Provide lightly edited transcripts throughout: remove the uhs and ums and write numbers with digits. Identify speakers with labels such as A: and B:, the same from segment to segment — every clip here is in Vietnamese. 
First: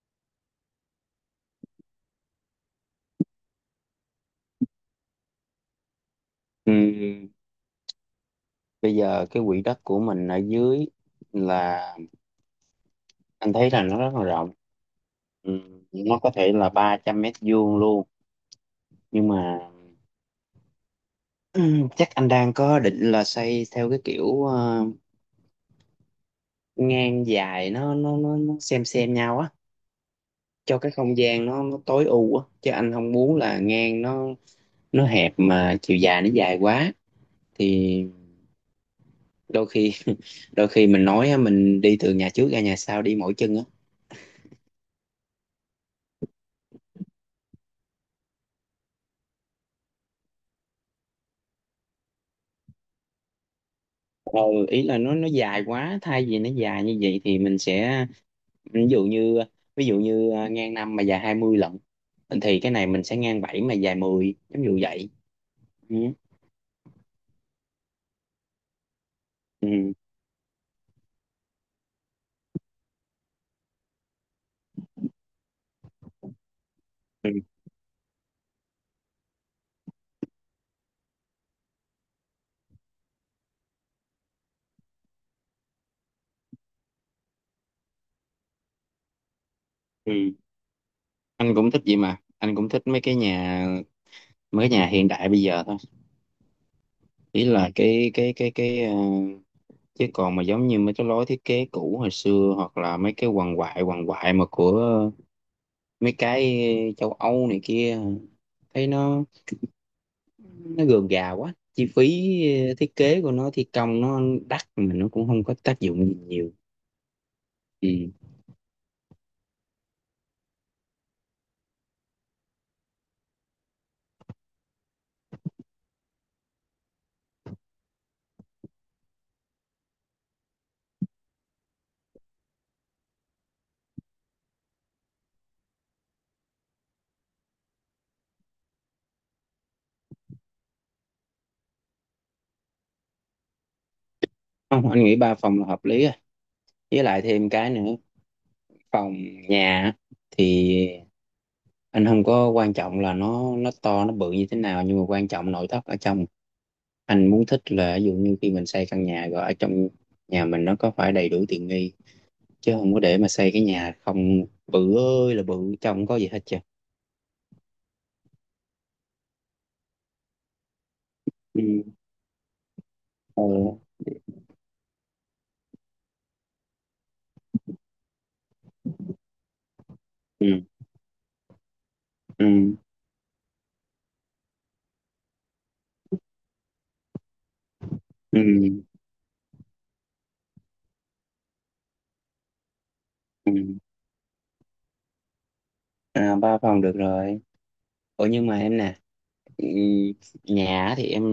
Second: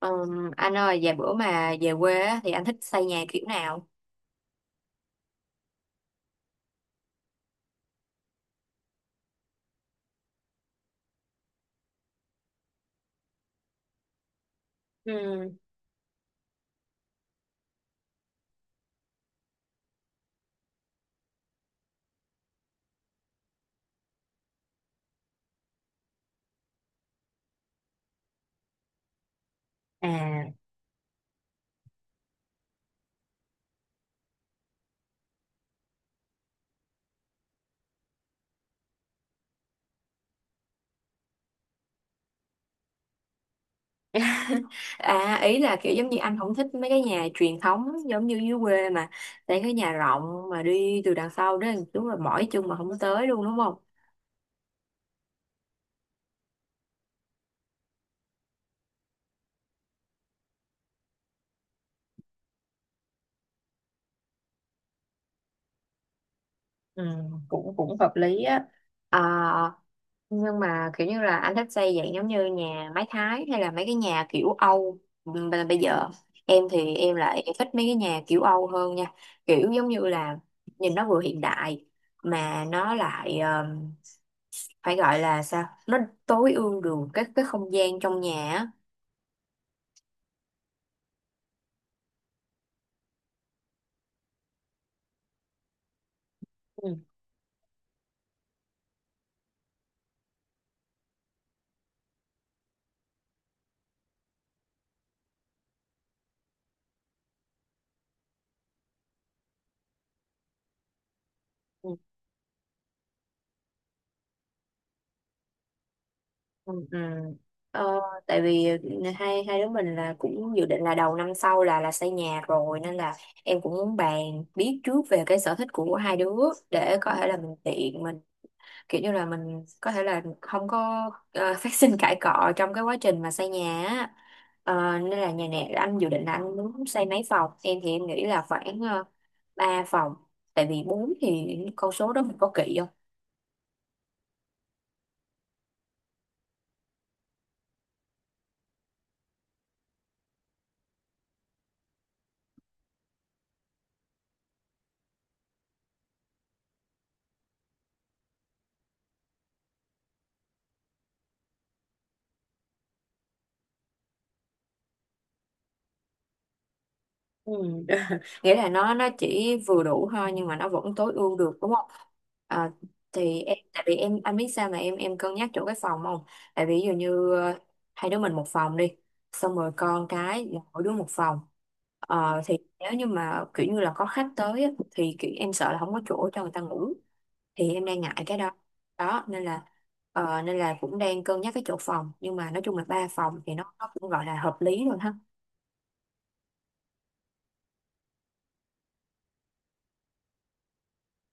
A: Anh ơi, vài bữa mà về quê á, thì anh thích xây nhà kiểu nào?
B: Ừ, bây giờ cái quỹ đất của mình ở dưới là anh thấy là nó rất là rộng,
A: Ừ.
B: ừ, nó có thể là 300 m² luôn, nhưng mà ừ, chắc anh đang có định là xây theo cái kiểu ngang dài, nó xem nhau á,
A: À,
B: cho cái không gian nó tối ưu á, chứ anh không muốn là ngang nó hẹp mà chiều dài nó dài quá, thì đôi khi đôi khi mình nói á, mình đi từ nhà trước ra nhà sau đi mỗi chân á.
A: À, ý là kiểu giống như anh không thích mấy cái nhà truyền thống giống như dưới quê mà xây cái nhà rộng mà đi từ đằng sau đó đúng là mỏi chân mà không tới luôn đúng không?
B: ờ Ý là nó dài quá, thay vì nó dài như vậy thì mình sẽ, ví dụ như ngang năm mà dài 20 lận, thì cái này mình sẽ ngang 7 mà dài 10 giống như vậy. Ừ.
A: Ừ, cũng cũng hợp lý á. À,
B: Ừ.
A: nhưng mà kiểu như là anh thích xây dạng giống như nhà mái Thái hay là mấy cái nhà kiểu Âu. Bây giờ em thì em
B: Ừ.
A: lại thích mấy cái nhà kiểu Âu hơn nha, kiểu giống như là nhìn nó vừa hiện đại mà nó lại phải gọi là sao, nó tối ưu được cái không gian trong nhà á.
B: Ừ. Anh cũng thích vậy, mà anh cũng thích mấy cái nhà hiện đại bây giờ thôi.
A: Ừ.
B: Ý là chứ còn mà giống như mấy cái lối thiết kế cũ hồi xưa, hoặc là mấy cái hoàng hoại mà của mấy cái châu Âu này kia, thấy nó gườm gà quá, chi
A: Ừ.
B: phí, thiết kế của nó, thi công nó đắt mà nó cũng không có tác dụng gì nhiều.
A: Ừ. Ừ. Ờ,
B: Ừ.
A: tại vì hai hai đứa mình là cũng dự định là đầu năm sau là xây nhà rồi, nên là em cũng muốn bàn biết trước về cái sở thích của hai đứa để có thể là mình tiện mình, kiểu như là mình có thể là không có phát sinh cãi cọ trong cái quá trình mà xây nhà á. Ờ, nên là nhà này anh dự định là anh muốn xây mấy phòng, em thì em nghĩ là khoảng 3 phòng, tại vì bốn thì con số đó mình có kỵ không?
B: Không, anh nghĩ ba phòng là hợp lý rồi, với lại thêm cái nữa, phòng nhà á, thì anh không có quan trọng là nó to nó bự như thế nào, nhưng mà quan trọng nội thất ở trong. Anh muốn thích là ví dụ như khi mình xây căn nhà rồi, ở trong nhà mình nó có phải đầy đủ tiện nghi, chứ không có để mà xây cái nhà không, bự ơi là bự, trong không có gì hết trơn.
A: Ừ. Nghĩa là nó chỉ vừa đủ thôi nhưng mà nó vẫn tối ưu được
B: Ừ.
A: đúng không? À, thì em
B: Ừ.
A: tại vì anh biết sao mà em cân nhắc chỗ cái phòng không? Tại vì ví dụ như hai đứa mình một phòng đi, xong rồi con cái là
B: Ừ.
A: mỗi đứa một phòng. Ờ, thì
B: Ừ.
A: nếu như mà kiểu như là có khách tới á, thì kiểu em sợ là không có chỗ cho người ta ngủ, thì em đang ngại cái
B: Ừ.
A: đó. Đó, nên là nên là cũng đang cân nhắc cái chỗ phòng, nhưng mà nói chung là ba phòng
B: Ừ.
A: thì nó cũng gọi là hợp lý rồi ha.
B: À, ba phòng được rồi. Ủa nhưng mà em nè, ừ, nhà á thì em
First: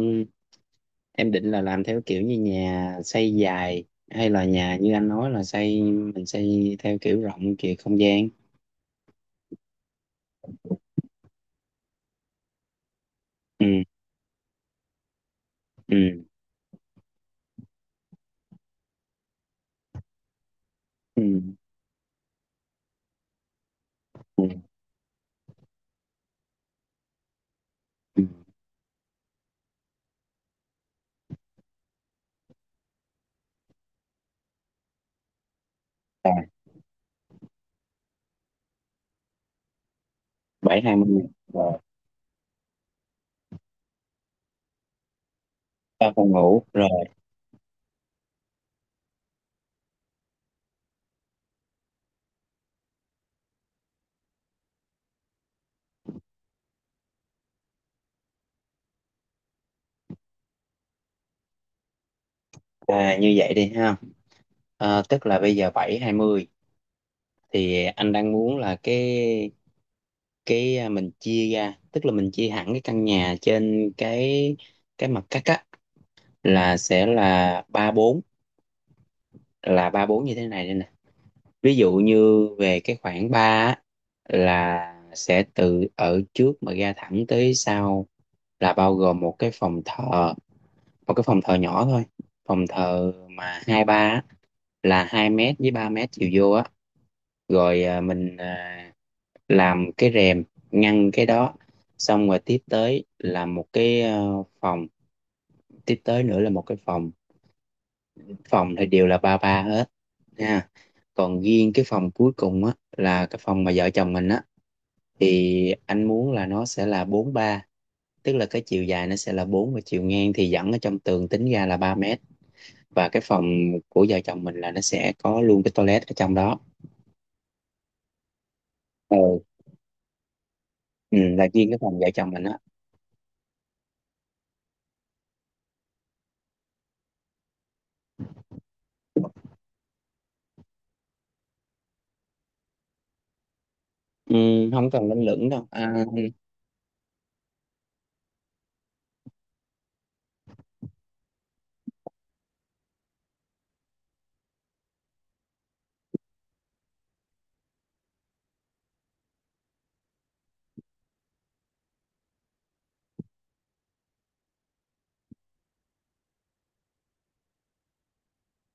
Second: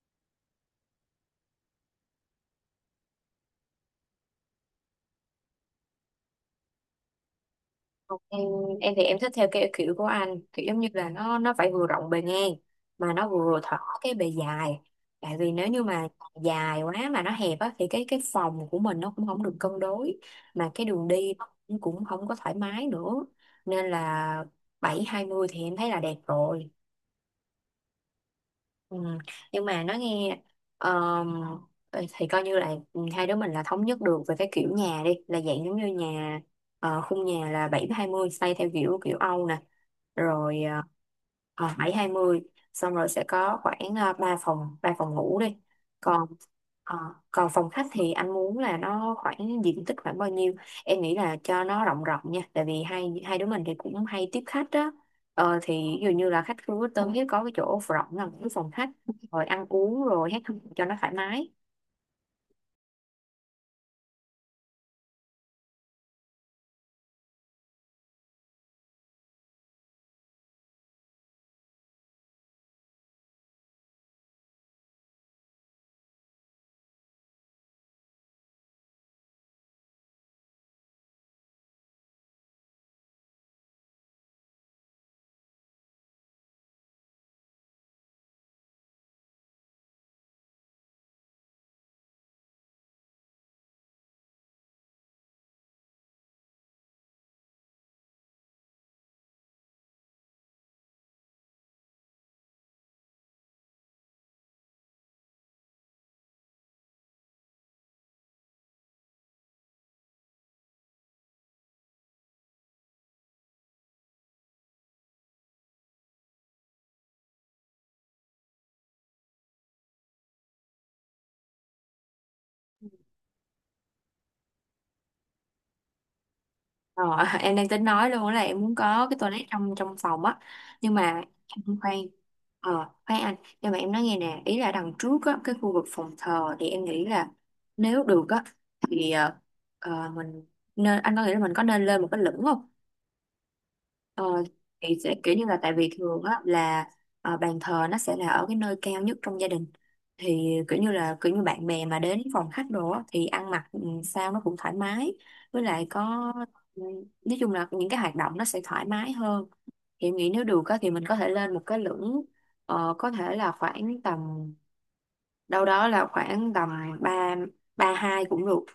B: em định là làm theo kiểu như nhà xây dài, hay là nhà như anh nói là xây, mình xây theo kiểu rộng kiểu không gian.
A: em em thì em thích theo cái kiểu của anh, kiểu giống như là nó phải vừa rộng bề ngang mà nó vừa
B: Ừ,
A: thỏ cái bề dài, tại vì nếu như mà
B: ừ,
A: dài quá mà nó hẹp á thì cái phòng của mình nó cũng không được cân đối, mà cái đường
B: ừ,
A: đi nó cũng cũng không có thoải mái nữa, nên là
B: ừ.
A: bảy hai mươi thì em thấy là đẹp rồi.
B: Ừ.
A: Ừ. Nhưng mà nói nghe, ờm, thì coi như là hai đứa mình là thống nhất được về cái kiểu nhà đi, là dạng giống như
B: À,
A: nhà, ờ, khung nhà là bảy hai mươi, xây theo kiểu kiểu Âu nè, rồi
B: bảy hai mươi rồi,
A: 7 hai mươi, xong rồi sẽ có khoảng 3 phòng, 3 phòng ngủ đi.
B: ba
A: Còn
B: phòng ngủ
A: ờ,
B: rồi.
A: còn phòng khách thì anh muốn là nó khoảng diện tích khoảng bao nhiêu? Em nghĩ là cho nó rộng rộng nha, tại vì hai hai đứa mình thì cũng hay tiếp khách á. Ờ thì ví dụ như là khách khu Quốc Tân thì có cái chỗ rộng là cái phòng khách, rồi ăn uống rồi hết, cho nó thoải mái.
B: À, như vậy đi ha. À, tức là bây giờ bảy hai mươi, thì anh đang muốn là mình chia ra, tức là mình chia hẳn cái căn nhà trên cái mặt cắt á, là sẽ là ba bốn, là ba bốn như thế này đây nè. Ví dụ như về cái khoảng 3 á, là sẽ từ ở trước mà ra thẳng tới sau là bao gồm một cái phòng thờ, một cái phòng thờ nhỏ thôi. Phòng thờ mà 23 á, là 2 mét với 3 mét chiều vô á, rồi mình, làm cái rèm ngăn cái đó. Xong rồi tiếp tới là một cái, phòng, tiếp tới nữa là một cái phòng phòng thì đều là ba ba hết nha, còn riêng cái phòng cuối cùng á là cái phòng mà vợ chồng mình á, thì anh muốn là nó sẽ là bốn ba, tức là cái chiều dài nó sẽ là bốn và chiều ngang thì dẫn ở trong tường tính ra là 3 mét, và cái phòng của vợ chồng mình là nó sẽ có luôn cái toilet ở trong đó.
A: Ờ, em đang tính nói luôn là em muốn có cái
B: ừ,
A: toilet trong trong phòng á, nhưng
B: ừ
A: mà
B: là riêng cái
A: em khoan,
B: phòng vợ chồng mình á.
A: ờ khoan anh, nhưng mà em nói nghe nè, ý là đằng trước á, cái khu vực phòng thờ thì em nghĩ là nếu được á thì mình nên, anh có nghĩ là mình có nên lên một cái lửng không?
B: Ừ,
A: Ờ,
B: không
A: thì
B: cần
A: sẽ
B: lên
A: kiểu như
B: lửng
A: là
B: đâu.
A: tại vì thường á là bàn thờ nó sẽ là ở cái nơi cao nhất trong gia đình, thì kiểu như là kiểu như bạn bè mà đến phòng khách đồ á, thì ăn mặc ừ, sao nó cũng thoải mái, với lại có ừ, nói chung là những cái hoạt động nó sẽ thoải mái hơn, thì em nghĩ nếu được á, thì mình có thể lên một cái lửng, ờ, có thể là khoảng tầm đâu đó là khoảng tầm ba ba hai cũng được,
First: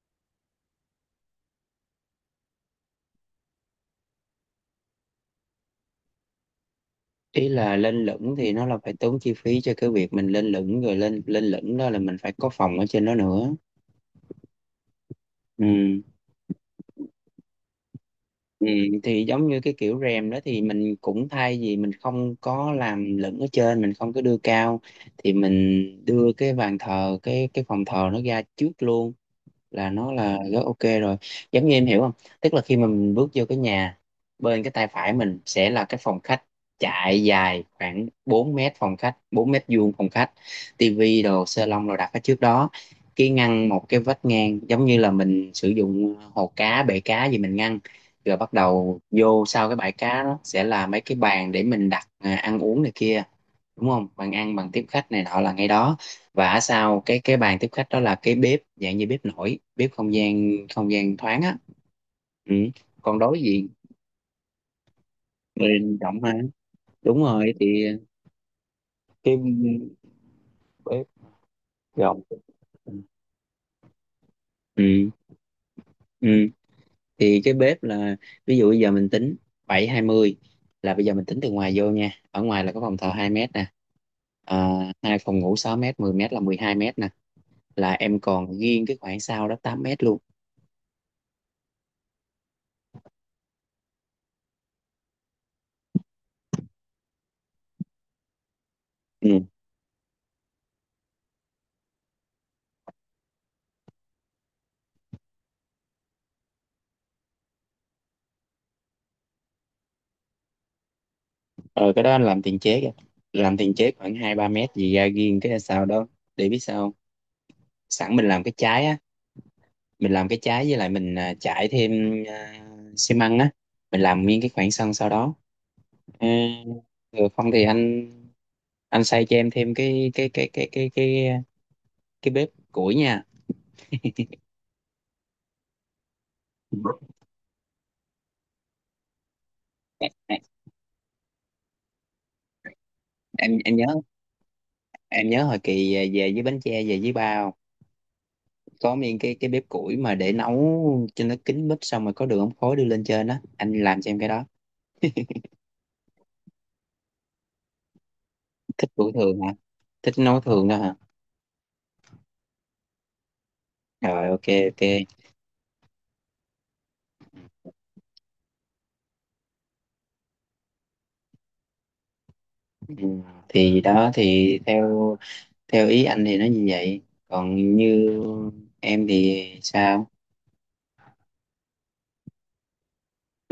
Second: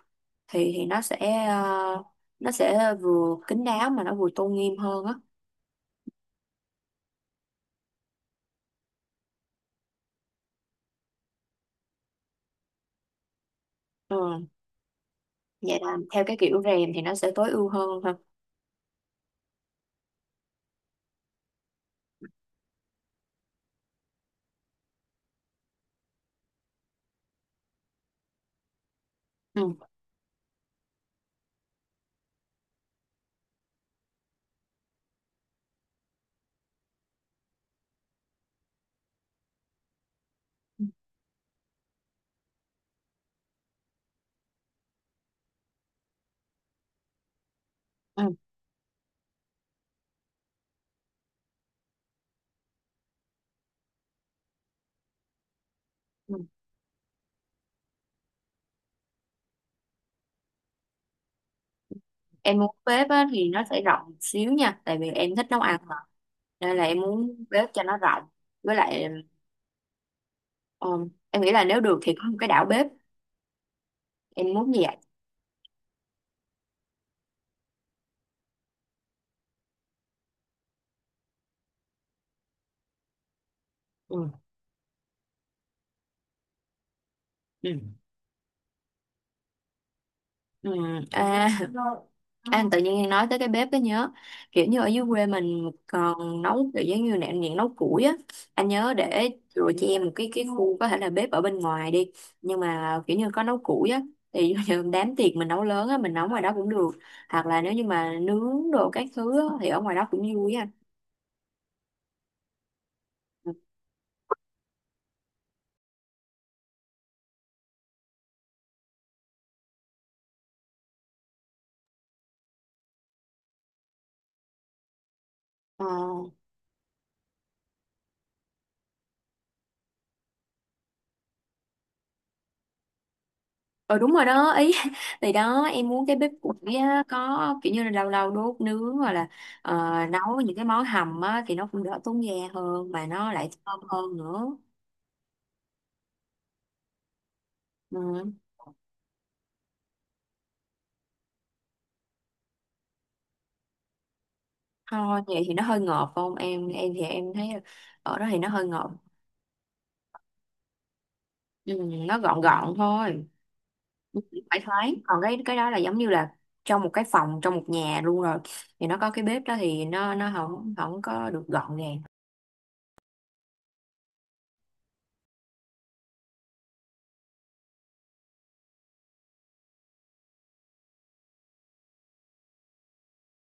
A: thì nó sẽ ờ, nó sẽ vừa kín đáo mà nó vừa tôn nghiêm hơn á.
B: Ý là lên lửng thì nó là phải tốn chi phí cho cái việc mình lên lửng, rồi lên lên lửng đó là mình phải có phòng ở trên đó nữa
A: Ừ. Dạ là
B: ừ
A: theo cái kiểu rèm thì nó sẽ tối ưu hơn ha.
B: Ừ, thì giống như cái kiểu rèm đó thì mình cũng, thay vì mình không có làm lửng ở trên, mình không có đưa cao thì mình đưa cái bàn thờ, cái phòng thờ nó ra trước luôn
A: Ừ.
B: là nó là rất ok rồi, giống như em hiểu không. Tức là khi mà mình bước vô cái nhà, bên cái tay phải mình sẽ là cái phòng khách, chạy dài khoảng 4 mét, phòng khách 4 m², phòng khách
A: Ừ.
B: tivi đồ sê lông đồ đặt ở trước đó, cái ngăn một cái vách ngang giống như là mình sử dụng, hồ cá bể cá gì mình ngăn,
A: Ừ.
B: rồi bắt đầu vô sau cái bãi cá đó sẽ là mấy cái bàn để mình đặt, ăn uống này kia, đúng không, bàn ăn bàn tiếp khách này nọ là ngay đó.
A: Ừ.
B: Và ở sau cái bàn tiếp khách đó là cái bếp dạng như bếp nổi, bếp không gian thoáng á. Ừ.
A: Em muốn bếp
B: Còn
A: á,
B: đối
A: thì nó
B: diện,
A: sẽ rộng xíu nha, tại vì em thích nấu
B: người
A: ăn mà.
B: rộng mà,
A: Nên là em
B: đúng
A: muốn
B: rồi
A: bếp cho
B: thì
A: nó rộng. Với lại
B: cái
A: ừ,
B: bếp
A: em nghĩ là nếu được thì
B: rộng.
A: có một cái đảo bếp. Em muốn như vậy.
B: Ừ. Ừ. Thì cái bếp là, ví dụ bây giờ mình tính bảy hai mươi, là bây giờ mình tính từ ngoài vô nha. Ở ngoài là có phòng thờ 2 mét nè.
A: Ừ.
B: À, hai phòng ngủ 6 mét, 10 mét là 12 mét nè. Là em còn riêng cái khoảng sau đó 8 mét luôn.
A: Ừ, à, anh tự nhiên nói tới cái bếp cái nhớ, kiểu như ở dưới quê mình còn nấu kiểu giống như nè, những nấu củi á, anh nhớ để
B: Ừ.
A: rồi cho em một cái khu có thể là bếp ở bên ngoài đi, nhưng mà kiểu như có nấu củi á, thì ví như đám tiệc mình nấu lớn á, mình nấu ngoài đó cũng được, hoặc là nếu như mà nướng đồ các thứ á, thì ở ngoài đó cũng vui á.
B: ờ cái đó anh làm tiền chế kìa, làm tiền chế khoảng hai ba mét gì ra riêng cái sau đó, để biết sao không? Sẵn mình làm cái trái á, mình làm cái trái, với lại mình, trải thêm, à, xi măng á, mình làm nguyên cái khoảng sân sau đó.
A: Ờ.
B: À, rồi không thì anh xây cho em thêm cái bếp củi nha.
A: Ờ đúng rồi đó ý, thì đó em muốn cái bếp củi á, có kiểu như là lâu lâu đốt nướng, hoặc là ờ,
B: em
A: nấu những cái món hầm á, thì nó cũng đỡ tốn ga hơn mà nó lại
B: em em
A: thơm
B: nhớ
A: hơn nữa.
B: em nhớ hồi kỳ về với bánh tre về với bao,
A: Ừ.
B: có miếng cái bếp củi mà để nấu cho nó kín bếp, xong rồi có đường ống khói đưa lên trên đó, anh làm cho em cái đó.
A: Thôi vậy thì nó hơi ngọt không, em thì em thấy ở đó thì nó hơi ngọt.
B: Thích buổi thường hả? Thích nấu thường đó hả?
A: Ừ, nó gọn gọn thôi. Ừ,
B: Rồi, ok
A: phải
B: ok.
A: thoáng, còn cái đó là giống như là trong một cái phòng, trong một nhà luôn rồi, thì nó có cái bếp đó thì nó không không có được gọn gàng.
B: Ừ. Thì đó thì theo theo ý anh thì nó như vậy, còn như em thì sao?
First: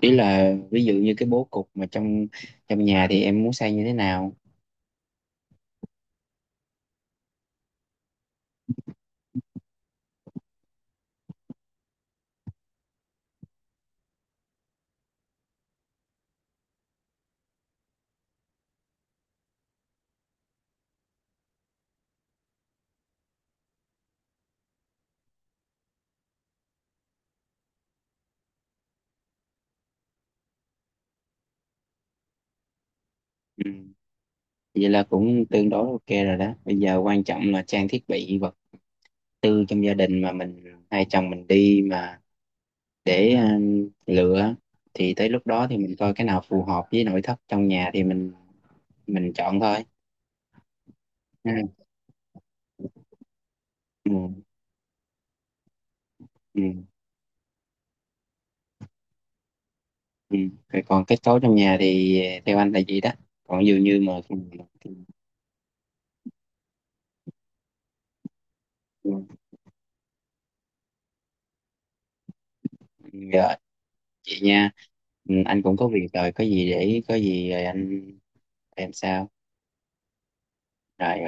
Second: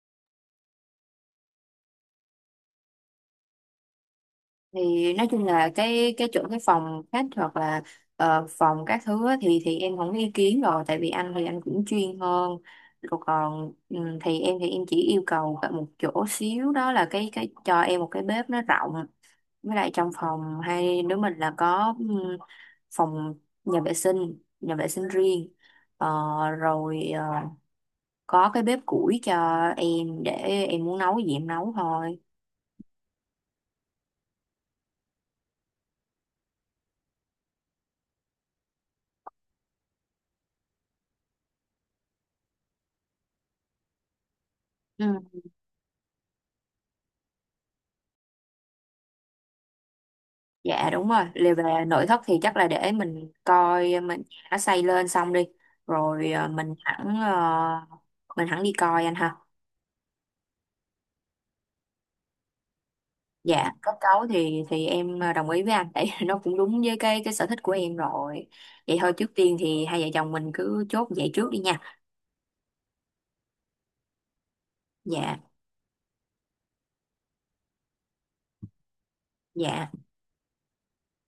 B: Ý là ví dụ như cái bố cục mà trong trong nhà thì em muốn xây như thế nào.
A: Thì nói chung là cái chỗ cái phòng khách hoặc là phòng các thứ á, thì em không có ý kiến rồi, tại vì anh thì anh cũng chuyên hơn rồi. Còn thì em chỉ yêu cầu cả một chỗ xíu đó là cái cho em một cái bếp nó rộng, với lại trong phòng hai đứa mình là có phòng nhà vệ sinh, nhà vệ sinh riêng. Ờ, rồi ờ, có cái bếp củi cho em, để em muốn nấu gì em nấu thôi.
B: Ừ. Vậy là cũng tương đối ok rồi đó, bây giờ quan trọng là trang thiết bị vật tư trong gia đình mà mình, hai chồng mình đi mà, để lựa, thì tới lúc đó thì mình coi cái nào phù hợp với nội thất trong nhà thì mình chọn thôi.
A: Dạ đúng rồi,
B: Ừ,
A: liệu về nội thất thì chắc là để mình coi
B: ừ,
A: mình nó xây lên xong đi, rồi
B: ừ,
A: mình hẳn mình hẳn đi coi anh ha.
B: ừ. Rồi còn kết cấu trong nhà thì theo anh là gì đó, còn
A: Dạ,
B: dường
A: kết
B: như mà
A: cấu
B: thì,
A: thì
B: thì,
A: em ờ, đồng ý với anh, tại nó cũng đúng với cái sở thích của em rồi. Vậy
B: ừ,
A: thôi, trước tiên thì hai vợ chồng mình cứ chốt vậy trước đi nha.
B: dạ, chị nha. Ừ,
A: Dạ,
B: anh cũng có việc rồi, có gì để có gì rồi anh em sau
A: dạ.
B: rồi.